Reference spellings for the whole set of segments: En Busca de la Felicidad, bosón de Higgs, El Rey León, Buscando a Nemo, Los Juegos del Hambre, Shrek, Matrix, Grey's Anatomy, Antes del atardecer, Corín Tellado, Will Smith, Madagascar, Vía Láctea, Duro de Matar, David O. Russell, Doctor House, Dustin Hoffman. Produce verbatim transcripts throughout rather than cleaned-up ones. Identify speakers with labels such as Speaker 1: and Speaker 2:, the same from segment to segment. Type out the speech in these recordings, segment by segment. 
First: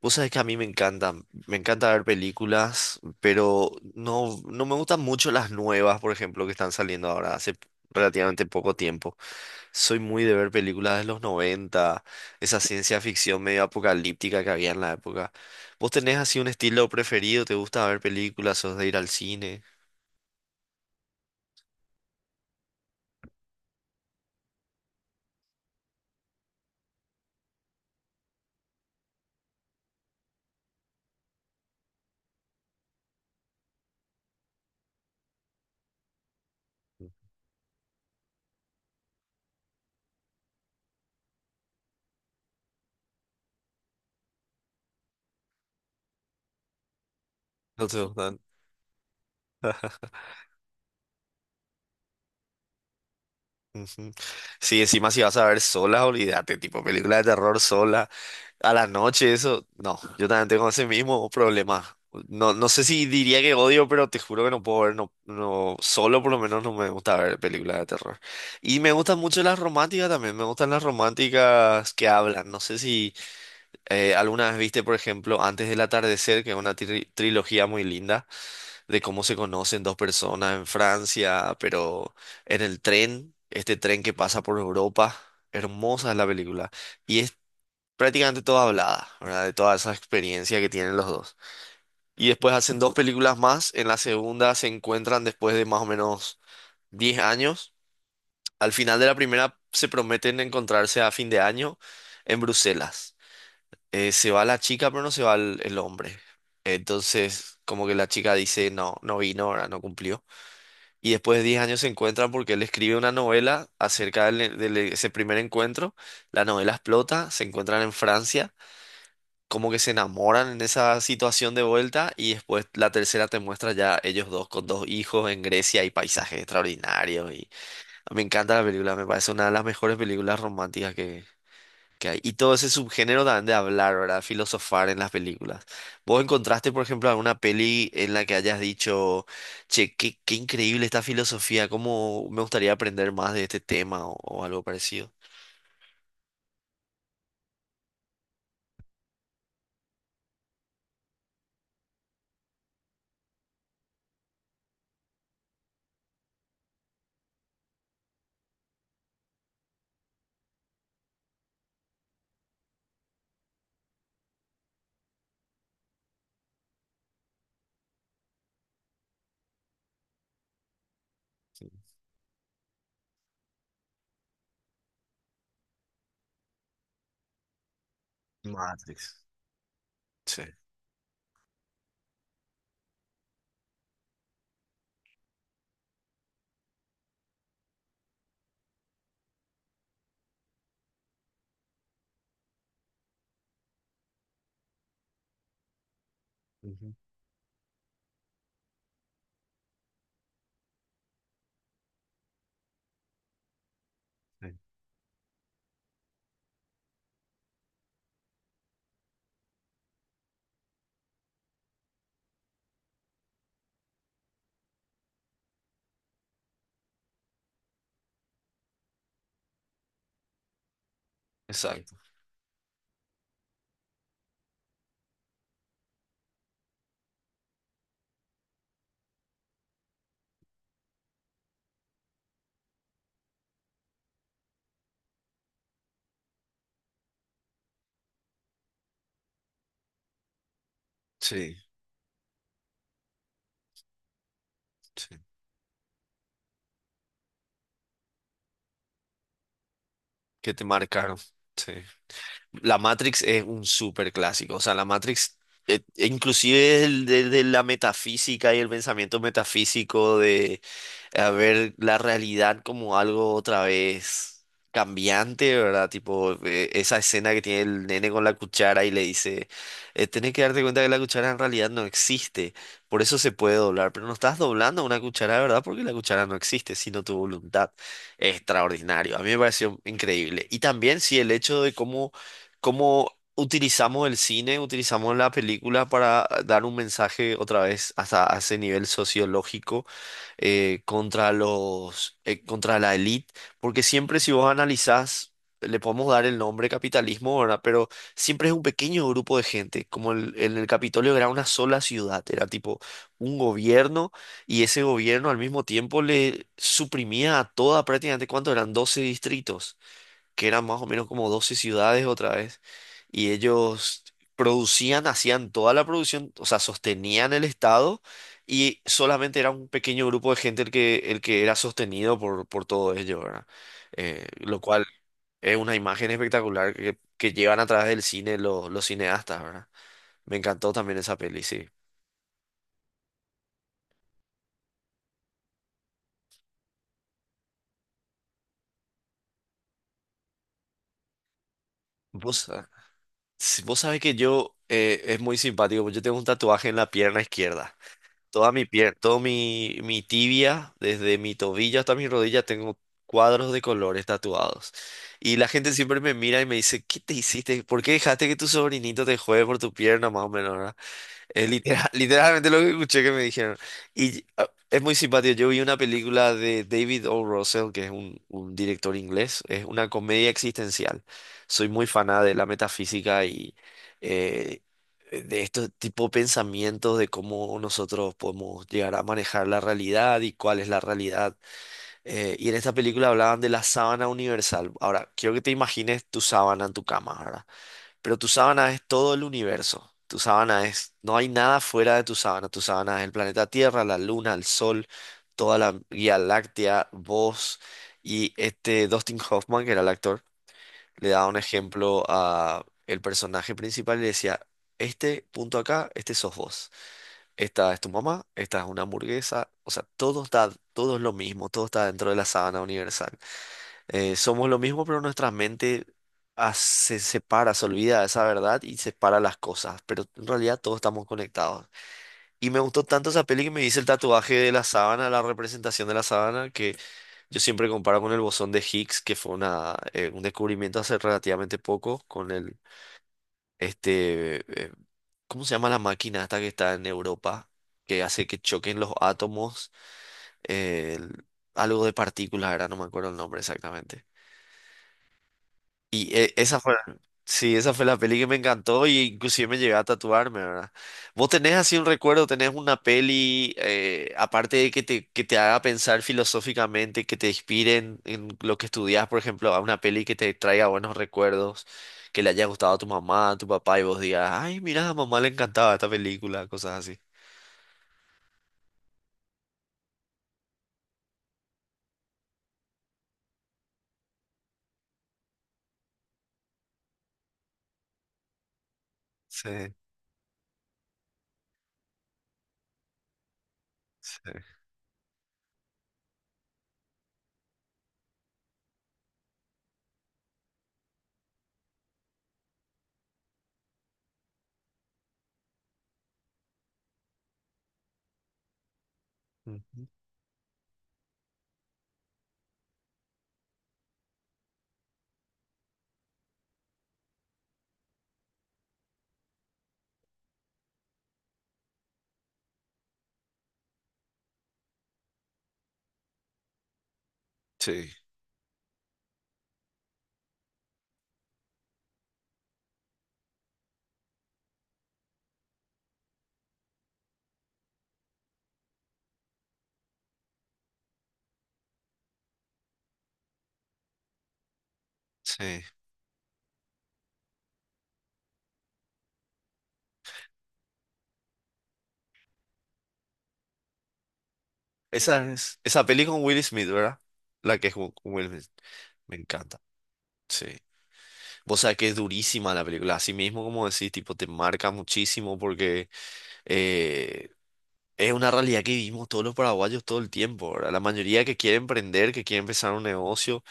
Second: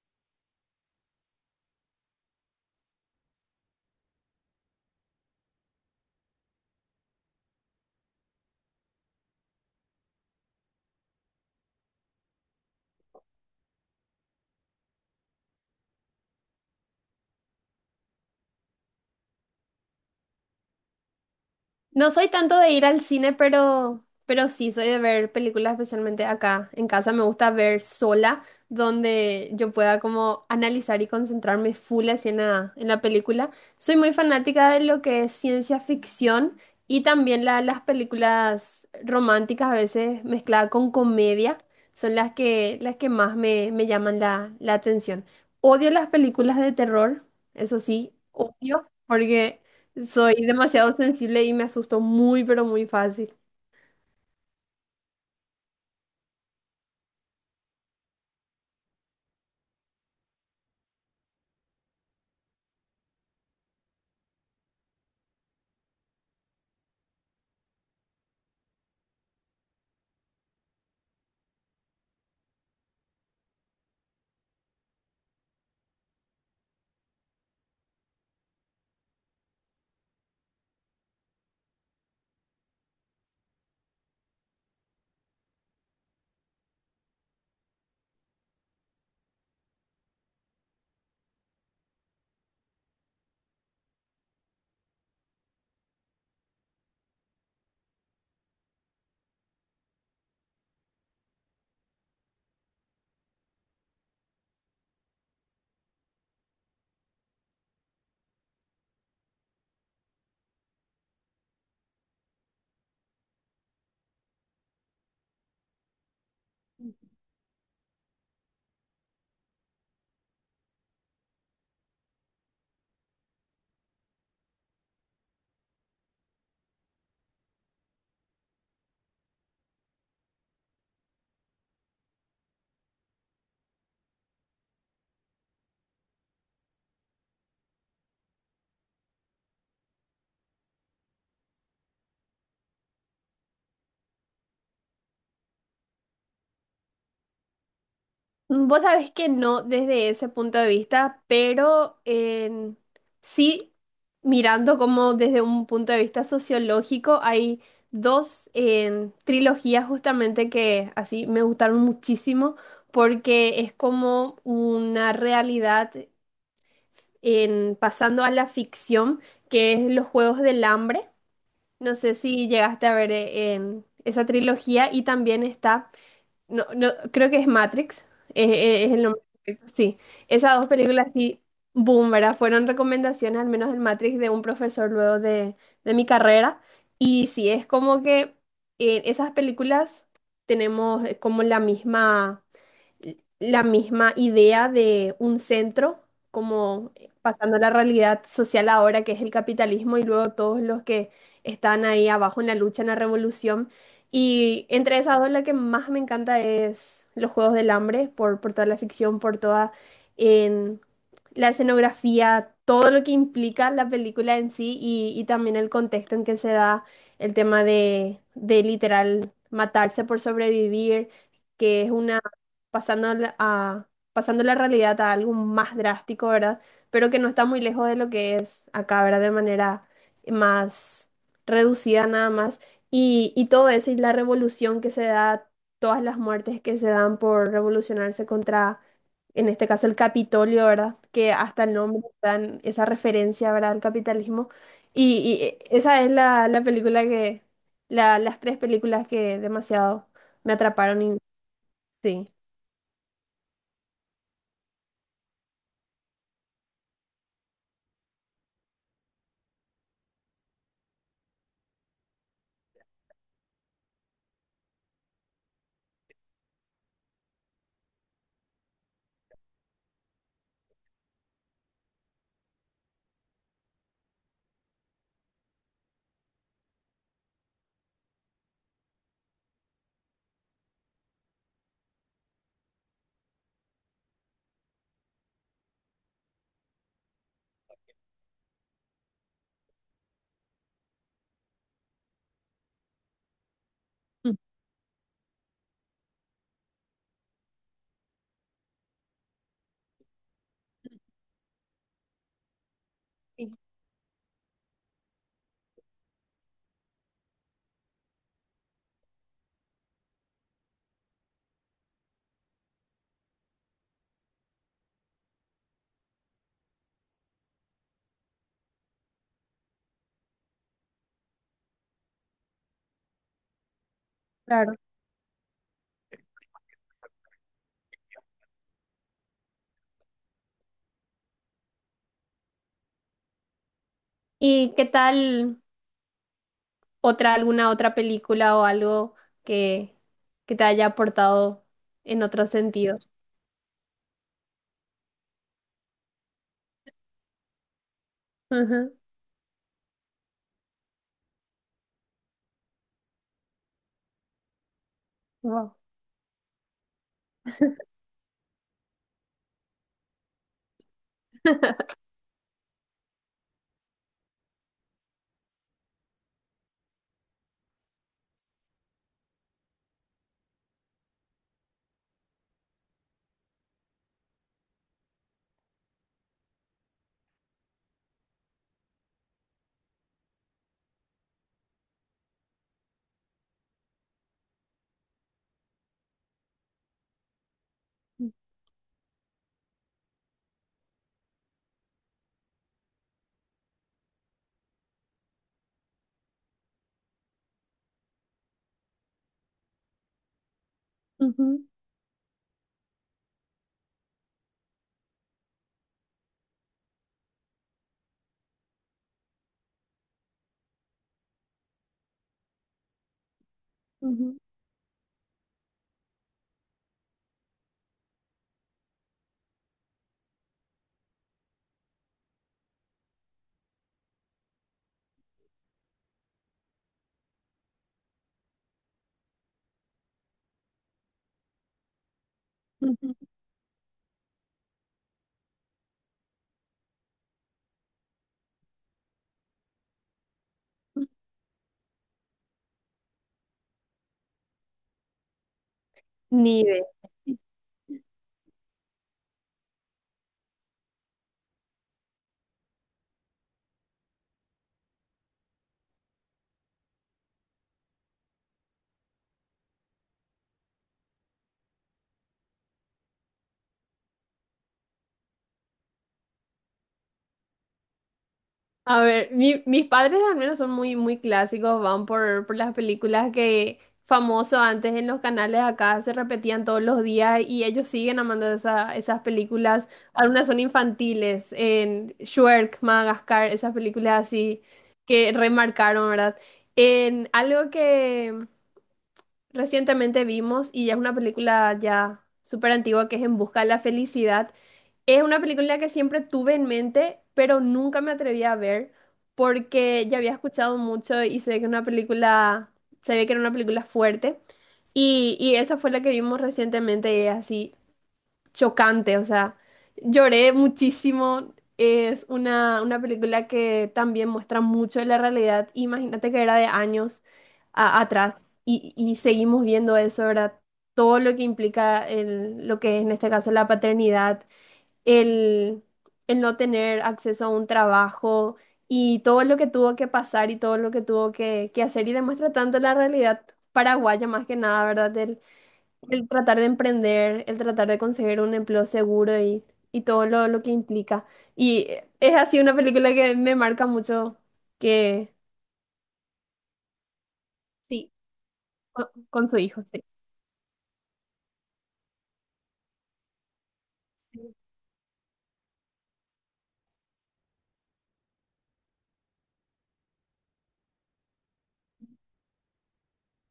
Speaker 1: Vos sabés que a mí me encantan, me encanta ver películas, pero no, no me gustan mucho las nuevas, por ejemplo, que están saliendo ahora hace relativamente poco tiempo. Soy muy de ver películas de los noventa, esa ciencia ficción medio apocalíptica que había en la época. ¿Vos tenés así un estilo preferido? ¿Te gusta ver películas? ¿Sos de ir al cine?
Speaker 2: No soy tanto de ir al cine, pero, pero sí soy de ver películas, especialmente acá en casa. Me gusta ver sola, donde yo pueda como analizar y concentrarme full así en la, en la película. Soy muy fanática de lo que es ciencia ficción y también la- las películas románticas, a veces mezcladas con comedia, son las que, las que más me, me llaman la, la atención. Odio las películas de terror, eso
Speaker 1: No te
Speaker 2: sí,
Speaker 1: gustan.
Speaker 2: odio, porque... Soy demasiado sensible y me asusto muy, pero muy fácil.
Speaker 1: Ujú. Sí, encima si vas a ver sola, olvídate, tipo película de terror sola. A la noche, eso, no, yo también tengo ese mismo problema. No, no sé si diría que odio, pero te juro que no puedo ver, no, no, solo por lo menos no me gusta ver películas de terror. Y me gustan mucho las románticas también, me gustan las románticas que hablan. No sé si eh, alguna vez viste, por ejemplo, Antes del Atardecer, que es una tri- trilogía muy linda de cómo se conocen dos personas en Francia, pero en el tren, este tren que pasa por Europa. Hermosa es la película. Y prácticamente toda hablada, ¿verdad? De toda esa experiencia que tienen los dos. Y después hacen dos películas más. En la segunda se encuentran después de más o menos diez años. Al final de la primera se prometen encontrarse a fin de año en Bruselas. Eh, se va la chica, pero no se va el, el hombre. Entonces, como que la chica dice, no, no vino, ahora no cumplió. Y después de diez años se encuentran porque él escribe una novela acerca del- de ese primer encuentro. La novela explota, se encuentran en Francia como que se enamoran en esa situación de vuelta y después la tercera te muestra ya ellos dos con dos hijos en Grecia y paisajes extraordinarios y ah, me encanta la película, me parece una de las mejores películas románticas que, que hay. Y todo ese subgénero también de hablar, ¿verdad? Filosofar en las películas. ¿Vos encontraste, por ejemplo, alguna peli en la que hayas dicho, che, qué, qué increíble esta filosofía, cómo me gustaría aprender más de este tema o, o algo parecido?
Speaker 2: Vos sabés que no desde ese punto de vista, pero en- sí mirando como desde un punto de vista sociológico, hay dos en, trilogías justamente que así me gustaron muchísimo porque es como una realidad en pasando a la ficción, que es Los Juegos del Hambre. No sé si llegaste a ver eh, en esa trilogía y también está... No, no, creo que es Matrix, es, es- es el nombre
Speaker 1: Matrix.
Speaker 2: correcto, sí.
Speaker 1: Sí.
Speaker 2: Esas dos películas sí, boom, ¿verdad? Fueron recomendaciones, al menos el Matrix, de un profesor luego de, de mi carrera. Y sí, es como que en esas películas tenemos eh, como la misma la misma idea de un centro, como
Speaker 1: Ujú,
Speaker 2: pasando a la realidad social ahora, que es el capitalismo, y luego todos los que están ahí abajo en la lucha, en la revolución.
Speaker 1: sí.
Speaker 2: Y entre esas dos, la que más me encanta es Los Juegos del Hambre, por, por toda la ficción, por toda en la escenografía, todo lo que implica la película en sí y, y también el contexto en que se da el tema de, de literal matarse por sobrevivir, que es
Speaker 1: Exacto,
Speaker 2: una pasando la- a, pasando la realidad a algo más drástico, ¿verdad? Pero que no está muy lejos de lo que es acá, ¿verdad? De manera más reducida nada más. Y, y todo eso y la revolución que se da, todas las muertes que se dan por revolucionarse contra, en este caso, el Capitolio, ¿verdad? Que
Speaker 1: sí,
Speaker 2: hasta el nombre dan esa referencia, ¿verdad? Al capitalismo. Y,
Speaker 1: sí.
Speaker 2: y, eh, esa es la, la película que, la- las tres películas que demasiado me
Speaker 1: Que te
Speaker 2: atraparon y
Speaker 1: marcaron. Sí.
Speaker 2: sí.
Speaker 1: La Matrix es un súper clásico. O sea, la Matrix, eh, inclusive el de, de la metafísica y el pensamiento metafísico de, a ver la realidad como algo otra vez cambiante, ¿verdad? Tipo, eh, esa escena que tiene el nene con la cuchara y le dice, eh, tenés que darte cuenta que la cuchara en realidad no existe, por eso se puede doblar, pero no estás doblando una cuchara de verdad porque la cuchara no existe, sino tu voluntad. Extraordinario, a mí me pareció increíble. Y también, sí, el hecho de cómo, cómo utilizamos el cine, utilizamos la película para dar un mensaje otra vez hasta a ese nivel sociológico, eh, contra los, eh, contra la élite, porque siempre si vos analizás, le podemos dar el nombre capitalismo, ¿verdad? Pero siempre es un pequeño grupo de gente, como el- en el Capitolio era una sola ciudad, era tipo un gobierno y ese gobierno al mismo tiempo le suprimía a toda prácticamente, ¿cuánto eran? Doce distritos que eran más o menos como doce ciudades otra vez, y ellos producían, hacían toda la producción, o sea, sostenían el Estado, y solamente era un pequeño grupo de gente el que, el que era sostenido por, por todo ello, ¿verdad? Eh, lo
Speaker 2: Claro.
Speaker 1: cual es una imagen espectacular que, que llevan a través del cine los, los cineastas, ¿verdad? Me encantó también esa peli, sí.
Speaker 2: ¿Y qué tal otra, alguna otra película o algo que, que te haya aportado en otro
Speaker 1: Vos, ah,
Speaker 2: sentido?
Speaker 1: si vos sabés que yo, eh, es muy simpático, porque yo tengo un tatuaje en la pierna izquierda. Toda mi
Speaker 2: Ujú.
Speaker 1: pierna, todo mi, mi tibia, desde mi tobillo hasta mi rodilla, tengo cuadros de colores tatuados. Y la gente
Speaker 2: Wow.
Speaker 1: siempre me mira y me dice, ¿qué te hiciste? ¿Por qué dejaste que tu sobrinito te juegue por tu pierna, más o menos, ¿verdad? Es litera- literalmente lo que escuché que me dijeron. Y ah, es muy simpático. Yo vi una película de David O. Russell, que es un, un director inglés. Es una comedia existencial. Soy muy faná de la metafísica y eh, de estos tipo de pensamientos de cómo nosotros podemos llegar a manejar la realidad y cuál es la realidad. Eh, y en esta película hablaban de la sábana universal. Ahora, quiero que te imagines tu sábana en tu cama, ¿verdad? Pero tu sábana es todo el universo. Tu sábana es, no hay nada fuera de tu sábana. Tu sábana es el planeta Tierra, la Luna, el Sol, toda la Vía Láctea, vos. Y este Dustin Hoffman, que era el actor, le daba un
Speaker 2: Ujú,
Speaker 1: ejemplo a el personaje principal y le decía, este punto acá, este sos vos. Esta es tu mamá, esta es una hamburguesa. O sea, todo está, todo es lo mismo, todo está dentro de la sábana universal. Eh,
Speaker 2: ujú,
Speaker 1: somos lo mismo, pero nuestra mente as- se separa, se olvida de esa verdad y separa las cosas. Pero en realidad todos estamos conectados. Y me gustó tanto esa peli que me hice el tatuaje de la sábana, la representación de la sábana, que yo siempre comparo con el bosón de Higgs, que fue una, eh, un descubrimiento hace relativamente poco con el,
Speaker 2: ujú.
Speaker 1: este, eh, ¿cómo se llama la máquina esta que está en Europa? Que hace que choquen los átomos, eh,
Speaker 2: Ujú.
Speaker 1: el- algo de partículas, ahora no me acuerdo el nombre exactamente. Y eh,
Speaker 2: Ni
Speaker 1: esa fue,
Speaker 2: idea.
Speaker 1: sí, esa fue la peli que me encantó y inclusive me llegué a tatuarme, ¿verdad? ¿Vos tenés así un recuerdo, tenés una peli, eh, aparte de que te, que te haga pensar filosóficamente, que te inspire en, en lo que estudias, por ejemplo, a una peli que te traiga buenos recuerdos, que le haya gustado a tu mamá, a tu papá y vos digas, ay, mira, a mamá le encantaba esta película, cosas así.
Speaker 2: A ver, mi- mis padres al menos son muy, muy clásicos, van por, por las películas que famoso antes en los canales acá se repetían todos los días y ellos siguen amando esa- esas
Speaker 1: Sí,
Speaker 2: películas. Algunas son infantiles, en Shrek, Madagascar, esas películas
Speaker 1: sí.
Speaker 2: así que remarcaron, ¿verdad? En algo que recientemente vimos y ya es una película ya súper antigua que es En Busca de la Felicidad. Es una película que siempre tuve en mente, pero nunca me atreví a ver
Speaker 1: Ujú.
Speaker 2: porque ya había escuchado mucho y sé que una película, se ve que era una película fuerte. Y, y esa fue la que vimos recientemente y es así chocante, o sea, lloré muchísimo. Es una, una película que también muestra mucho de la realidad. Imagínate que era de años
Speaker 1: Sí,
Speaker 2: a- atrás y, y seguimos viendo eso, ¿verdad? Todo lo que implica el- lo que es en este caso la paternidad el, el no tener acceso a un trabajo y todo lo que tuvo que pasar y todo lo que tuvo que, que hacer y demuestra tanto la realidad paraguaya más que nada, ¿verdad? El,
Speaker 1: sí.
Speaker 2: el tratar de emprender, el tratar de conseguir un empleo seguro y, y todo lo, lo que implica. Y es así una película que me marca mucho
Speaker 1: Esa
Speaker 2: que
Speaker 1: es, esa peli con Will Smith, ¿verdad? La que es con
Speaker 2: sí.
Speaker 1: con Will Smith.
Speaker 2: con,
Speaker 1: Me
Speaker 2: con su
Speaker 1: encanta.
Speaker 2: hijo, sí.
Speaker 1: Sí. Vos sabés que es durísima la película, así mismo como decís, tipo, te marca muchísimo porque eh, es una realidad que vivimos todos los paraguayos todo el tiempo, ¿verdad? La mayoría que quiere emprender, que quiere empezar un negocio,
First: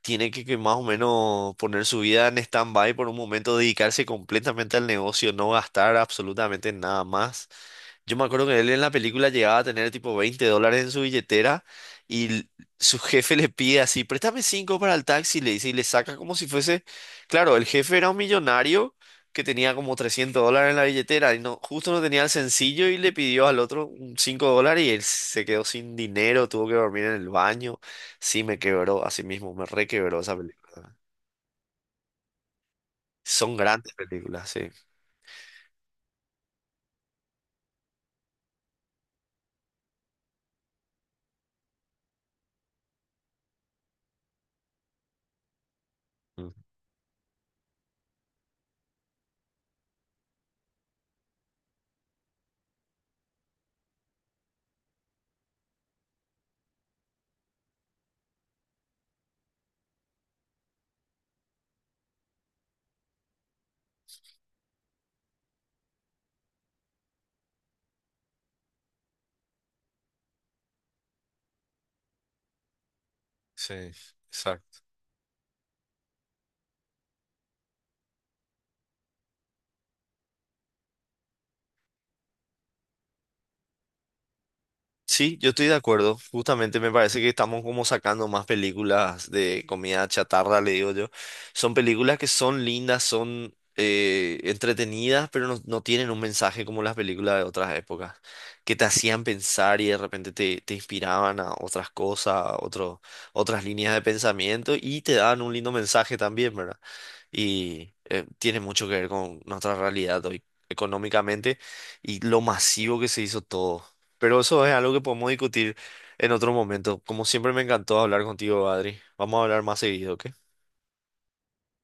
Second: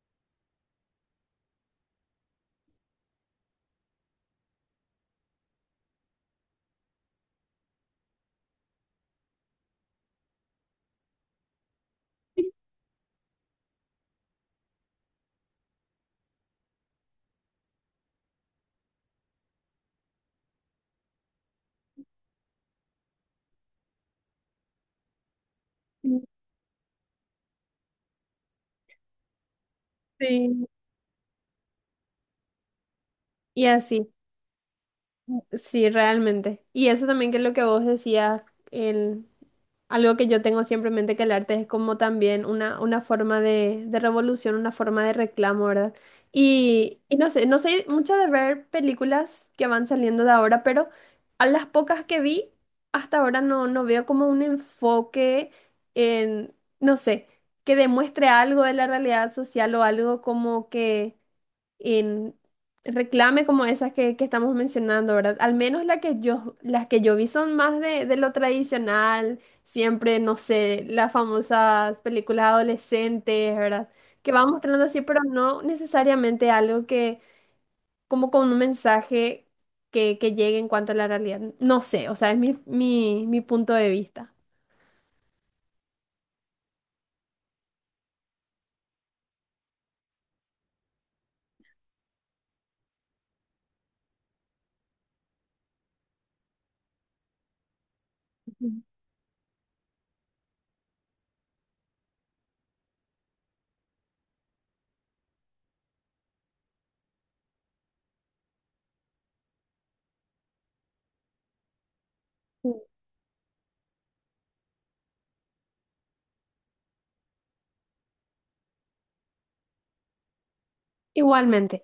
Speaker 1: tiene que, que más o menos poner su vida en stand-by por un momento, dedicarse completamente al negocio, no gastar absolutamente nada más. Yo me acuerdo que él en la película llegaba a tener tipo veinte dólares en su billetera y l- su jefe le pide así, préstame cinco para el taxi, le dice y le saca como si fuese, claro, el jefe era un millonario que tenía como trescientos dólares en la billetera y no, justo no tenía el sencillo y le pidió al otro un cinco dólares y él se quedó sin
Speaker 2: Sí.
Speaker 1: dinero, tuvo que dormir en el baño. Sí, me quebró, así mismo, me requebró esa
Speaker 2: Sí,
Speaker 1: película. Son
Speaker 2: y
Speaker 1: grandes
Speaker 2: así.
Speaker 1: películas, sí.
Speaker 2: Sí, realmente. Y eso también que es lo que vos decías, el, algo que yo tengo siempre en mente que el arte es como también una, una forma de, de revolución, una forma de reclamo, ¿verdad?
Speaker 1: Mm,
Speaker 2: Y, y no sé, no sé mucho de ver películas que van saliendo de ahora, pero a las pocas que vi, hasta ahora no, no veo como un enfoque en, no sé, que demuestre algo de la realidad social o algo como que en reclame como esas que, que estamos mencionando, ¿verdad? Al menos la que yo, las que yo vi son más de, de lo tradicional, siempre, no sé, las famosas películas adolescentes, ¿verdad?
Speaker 1: sí,
Speaker 2: Que van
Speaker 1: exacto.
Speaker 2: mostrando así, pero no necesariamente algo que, como con un mensaje que, que llegue en cuanto a la realidad. No sé, o sea, es mi, mi, mi punto de vista.
Speaker 1: Sí, yo estoy de acuerdo. Justamente me parece que estamos como sacando más películas de comida chatarra, le digo yo. Son películas que son lindas, son eh, entretenidas, pero no, no tienen un mensaje como las películas de otras épocas, que te hacían pensar y de repente te, te inspiraban a otras cosas, a otro- otras líneas de pensamiento y te daban un lindo mensaje también, ¿verdad? Y eh, tiene mucho que ver con nuestra realidad hoy económicamente y lo
Speaker 2: Ujú.
Speaker 1: masivo que se hizo todo. Pero eso es algo que podemos discutir en otro momento. Como siempre me encantó hablar contigo, Adri. Vamos a hablar más seguido, ¿ok?
Speaker 2: Igualmente.